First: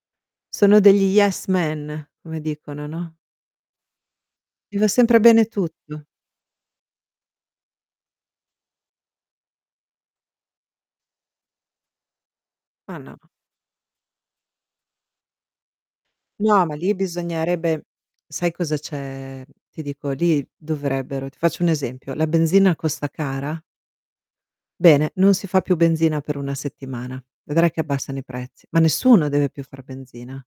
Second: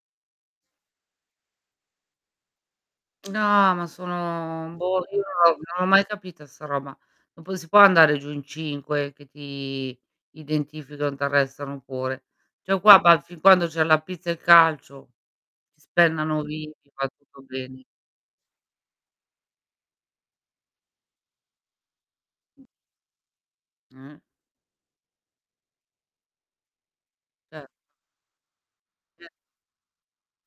Sono degli yes man, come dicono, no? No ma sono Gli va boh, io sempre bene non ho non l'ho tutto. mai capita 'sta roba. Ma poi non si può andare giù in 5 che ti identificano e ti arrestano pure. Cioè oh qua Ma ba no. fin quando c'è la pizza e il calcio si spennano No, vivi, ma lì va tutto bene. bisognerebbe sai cosa c'è? Ti dico, lì dovrebbero ti faccio un esempio, la benzina costa cara? Eh. Bene, non si fa più benzina per una settimana. Certo. Vedrai che abbassano i prezzi, ma nessuno Eh. deve più far benzina.